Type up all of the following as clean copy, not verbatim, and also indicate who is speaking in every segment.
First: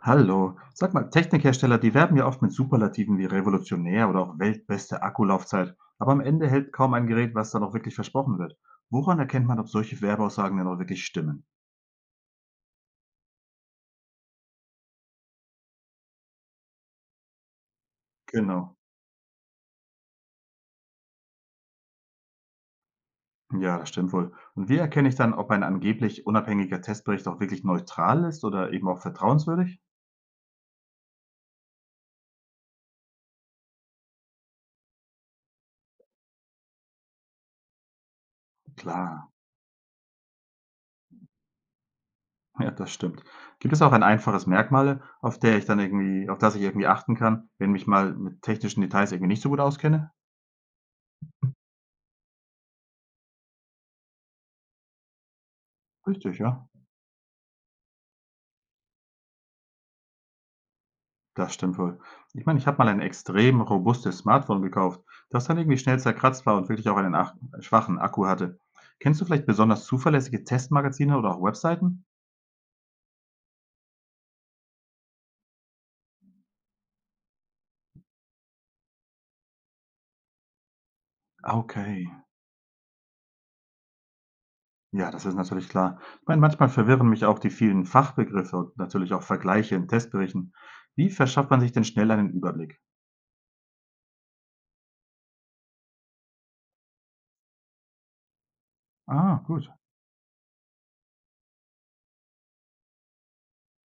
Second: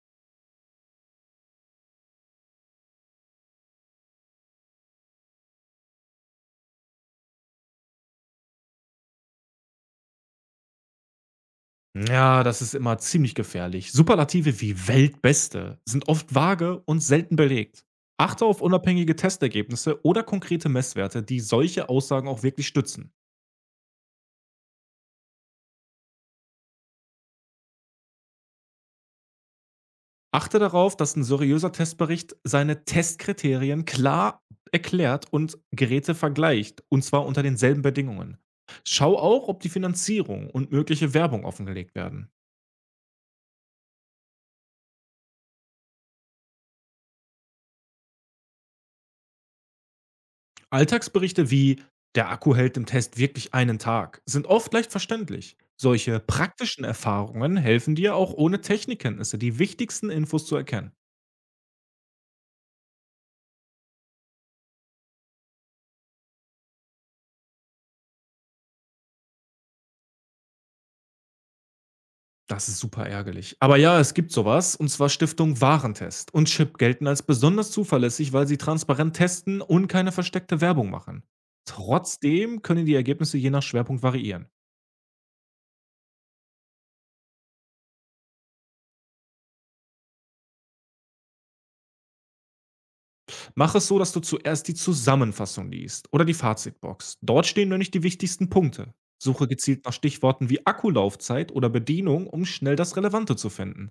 Speaker 1: Hallo. Sag mal, Technikhersteller, die werben ja oft mit Superlativen wie revolutionär oder auch weltbeste Akkulaufzeit. Aber am Ende hält kaum ein Gerät, was dann auch wirklich versprochen wird. Woran erkennt man, ob solche Werbeaussagen denn auch wirklich stimmen?
Speaker 2: Ja, das ist immer ziemlich gefährlich. Superlative wie Weltbeste sind oft vage und selten belegt. Achte auf
Speaker 1: Genau.
Speaker 2: unabhängige Testergebnisse oder konkrete Messwerte, die solche Aussagen auch wirklich stützen.
Speaker 1: Ja, das stimmt wohl. Und wie erkenne ich dann, ob ein angeblich unabhängiger Testbericht auch wirklich neutral ist oder eben auch vertrauenswürdig?
Speaker 2: Achte darauf, dass ein seriöser Testbericht seine Testkriterien klar erklärt und Geräte vergleicht, und zwar unter denselben Bedingungen. Schau
Speaker 1: Klar,
Speaker 2: auch, ob die Finanzierung und mögliche Werbung offengelegt werden.
Speaker 1: ja, das stimmt. Gibt es auch ein einfaches Merkmal, auf der ich dann irgendwie, auf das ich achten kann, wenn mich mal mit technischen Details irgendwie nicht so gut auskenne?
Speaker 2: Alltagsberichte wie „Der Akku hält im Test wirklich einen Tag“ sind oft leicht verständlich. Solche
Speaker 1: Richtig, ja.
Speaker 2: praktischen Erfahrungen helfen dir auch ohne Technikkenntnisse, die wichtigsten Infos zu erkennen.
Speaker 1: Das stimmt wohl. Ich meine, ich habe mal ein extrem robustes Smartphone gekauft, das dann irgendwie schnell zerkratzt war und wirklich auch einen ach schwachen Akku hatte. Kennst du vielleicht besonders zuverlässige Testmagazine oder auch Webseiten?
Speaker 2: Das ist super ärgerlich. Aber ja, es gibt sowas, und zwar Stiftung Warentest und Chip gelten als besonders zuverlässig, weil sie transparent testen und keine versteckte Werbung machen.
Speaker 1: Ah, okay.
Speaker 2: Trotzdem können die Ergebnisse je nach Schwerpunkt variieren.
Speaker 1: Ja, das ist natürlich klar. Ich meine, manchmal verwirren mich auch die vielen Fachbegriffe und natürlich auch Vergleiche in Testberichten. Wie verschafft man sich denn schnell einen Überblick?
Speaker 2: Mach es so, dass du zuerst die Zusammenfassung liest oder die Fazitbox. Dort stehen nämlich die wichtigsten Punkte.
Speaker 1: Ah,
Speaker 2: Suche
Speaker 1: gut.
Speaker 2: gezielt nach Stichworten wie Akkulaufzeit oder Bedienung, um schnell das Relevante zu finden.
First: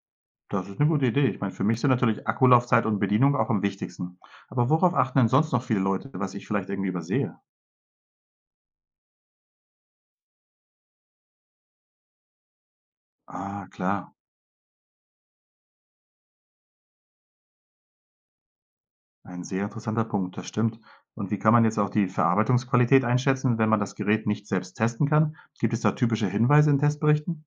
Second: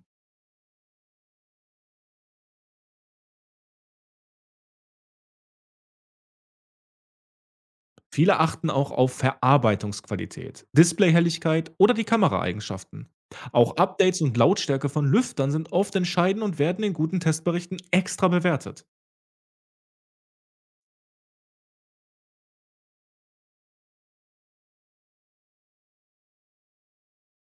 Speaker 1: Das ist eine gute Idee. Ich meine, für mich sind natürlich Akkulaufzeit und Bedienung auch am wichtigsten. Aber worauf achten denn sonst noch viele Leute, was ich vielleicht irgendwie übersehe?
Speaker 2: Viele achten auch auf Verarbeitungsqualität, Displayhelligkeit oder die Kameraeigenschaften.
Speaker 1: Ah,
Speaker 2: Auch
Speaker 1: klar.
Speaker 2: Updates und Lautstärke von Lüftern sind oft entscheidend und werden in guten Testberichten extra bewertet.
Speaker 1: Ein sehr interessanter Punkt, das stimmt. Und wie kann man jetzt auch die Verarbeitungsqualität einschätzen, wenn man das Gerät nicht selbst testen kann? Gibt es da typische Hinweise in Testberichten?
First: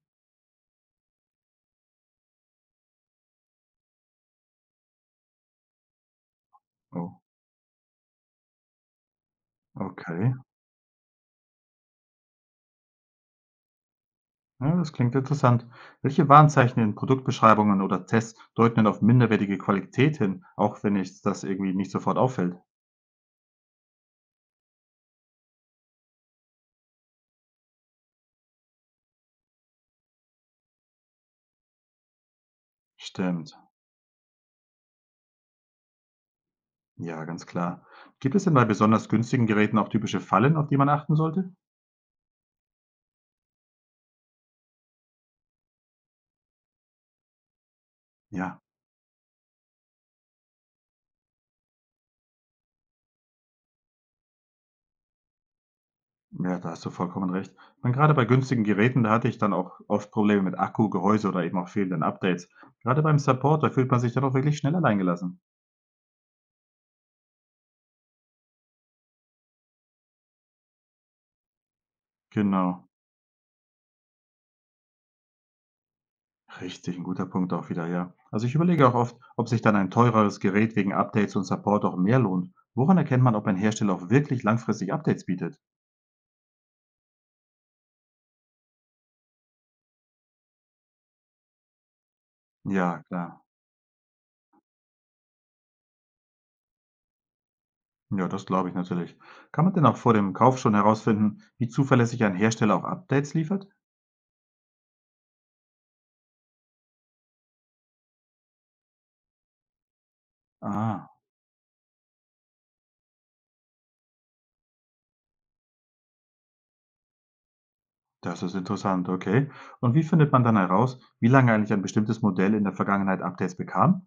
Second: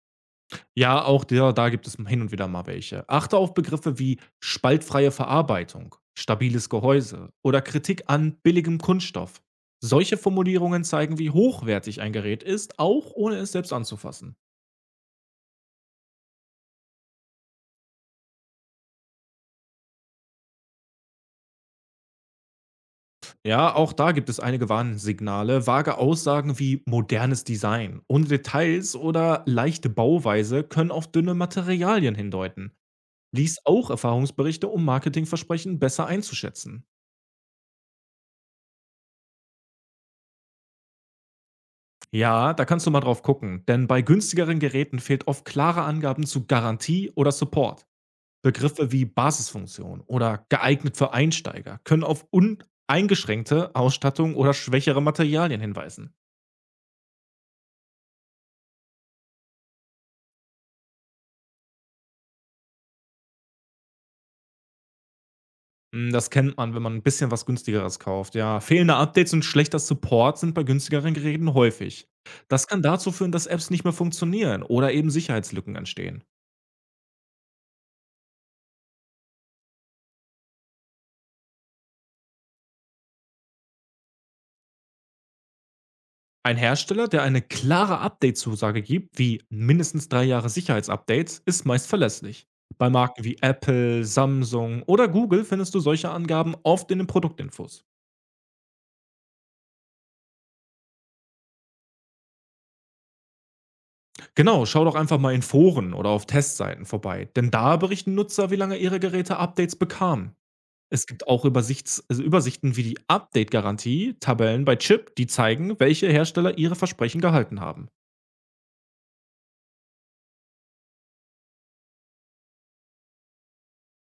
Speaker 2: Ja, auch der da gibt es hin und wieder mal welche. Achte auf Begriffe wie spaltfreie Verarbeitung, stabiles
Speaker 1: Oh,
Speaker 2: Gehäuse oder Kritik an billigem Kunststoff. Solche
Speaker 1: okay.
Speaker 2: Formulierungen zeigen, wie hochwertig ein Gerät ist, auch ohne es selbst anzufassen.
Speaker 1: Ja, das klingt interessant. Welche Warnzeichen in Produktbeschreibungen oder Tests deuten denn auf minderwertige Qualität hin, auch wenn es das irgendwie nicht sofort auffällt?
Speaker 2: Ja, auch da gibt es einige Warnsignale. Vage Aussagen wie modernes Design, ohne Details oder leichte Bauweise können auf dünne Materialien hindeuten.
Speaker 1: Stimmt.
Speaker 2: Lies auch Erfahrungsberichte, um Marketingversprechen besser einzuschätzen.
Speaker 1: Ja, ganz klar. Gibt es denn bei besonders günstigen Geräten auch typische Fallen, auf die man achten sollte?
Speaker 2: Ja, da kannst du mal drauf gucken, denn bei günstigeren Geräten fehlt oft klare Angaben zu Garantie oder Support.
Speaker 1: Ja,
Speaker 2: Begriffe wie Basisfunktion oder geeignet für Einsteiger können auf uneingeschränkte Ausstattung oder schwächere Materialien hinweisen.
Speaker 1: Ja, da hast du vollkommen recht. Ich gerade bei günstigen Geräten, da hatte ich dann auch oft Probleme mit Akku, Gehäuse oder eben auch fehlenden Updates. Gerade beim Support, da fühlt man sich dann auch wirklich schnell alleingelassen.
Speaker 2: Hm, das kennt man, wenn man ein bisschen was günstigeres kauft. Ja, fehlende Updates und schlechter Support sind bei günstigeren Geräten häufig. Das kann
Speaker 1: Genau.
Speaker 2: dazu führen, dass Apps nicht mehr funktionieren oder eben Sicherheitslücken entstehen.
Speaker 1: Richtig, ein guter Punkt auch wieder, ja. Also ich überlege auch oft, ob sich dann ein teureres Gerät wegen Updates und Support auch mehr lohnt. Woran erkennt man, ob ein Hersteller auch wirklich langfristig Updates bietet?
Speaker 2: Ein Hersteller, der eine klare Update-Zusage gibt, wie mindestens 3 Jahre Sicherheitsupdates, ist meist verlässlich. Bei
Speaker 1: Ja,
Speaker 2: Marken wie
Speaker 1: klar.
Speaker 2: Apple, Samsung oder Google findest du solche Angaben oft in den Produktinfos.
Speaker 1: Ja, das glaube ich natürlich. Kann man denn auch vor dem Kauf schon herausfinden, wie zuverlässig ein Hersteller auch Updates liefert?
Speaker 2: Genau, schau doch einfach mal in Foren oder auf Testseiten vorbei, denn da berichten Nutzer, wie lange ihre Geräte Updates bekamen. Es
Speaker 1: Ah.
Speaker 2: gibt auch Übersichts also Übersichten wie die Update-Garantie, Tabellen bei Chip, die zeigen, welche Hersteller ihre Versprechen gehalten haben.
Speaker 1: Das ist interessant, okay. Und wie findet man dann heraus, wie lange eigentlich ein bestimmtes Modell in der Vergangenheit Updates bekam?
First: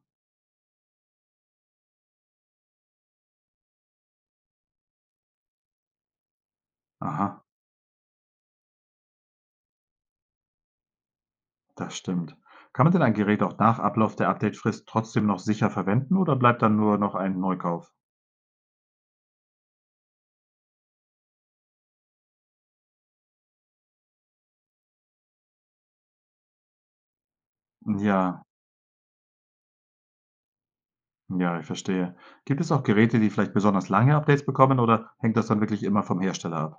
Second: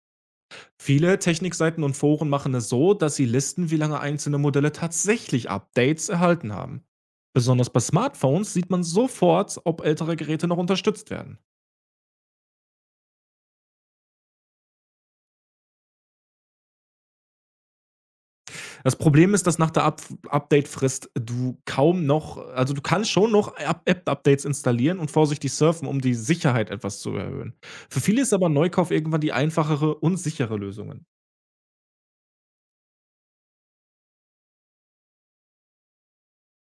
Speaker 2: Viele Technikseiten und Foren machen es so, dass sie listen, wie lange einzelne Modelle tatsächlich Updates erhalten haben.
Speaker 1: Aha,
Speaker 2: Besonders bei Smartphones sieht man sofort, ob ältere Geräte noch unterstützt werden.
Speaker 1: das stimmt. Kann man denn ein Gerät auch nach Ablauf der Updatefrist trotzdem noch sicher verwenden oder bleibt dann nur noch ein Neukauf?
Speaker 2: Das Problem ist, dass nach der Up Update-Frist du kaum noch, also du kannst schon noch App-Updates installieren und vorsichtig surfen, um die Sicherheit etwas zu erhöhen. Für viele ist
Speaker 1: Ja,
Speaker 2: aber Neukauf irgendwann die einfachere und sichere Lösung.
Speaker 1: ja, ich verstehe. Gibt es auch Geräte, die vielleicht besonders lange Updates bekommen oder hängt das dann wirklich immer vom Hersteller ab?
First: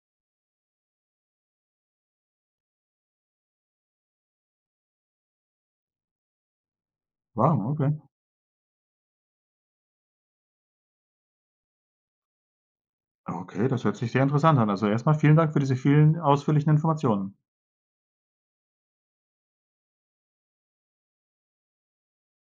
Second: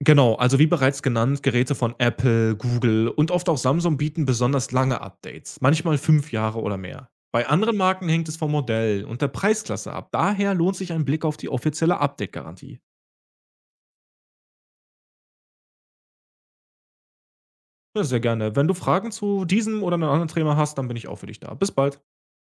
Speaker 2: Genau, also wie bereits genannt, Geräte von Apple, Google und oft auch Samsung bieten besonders lange Updates, manchmal 5 Jahre oder mehr. Bei
Speaker 1: Wow,
Speaker 2: anderen
Speaker 1: okay.
Speaker 2: Marken hängt es vom Modell und der Preisklasse ab. Daher lohnt sich ein Blick auf die offizielle Update-Garantie.
Speaker 1: Okay, das hört sich sehr interessant an. Also erstmal vielen Dank für diese vielen ausführlichen Informationen.
Speaker 2: Ja, sehr gerne. Wenn du Fragen zu diesem oder einem anderen Thema hast, dann bin ich auch für dich da. Bis bald.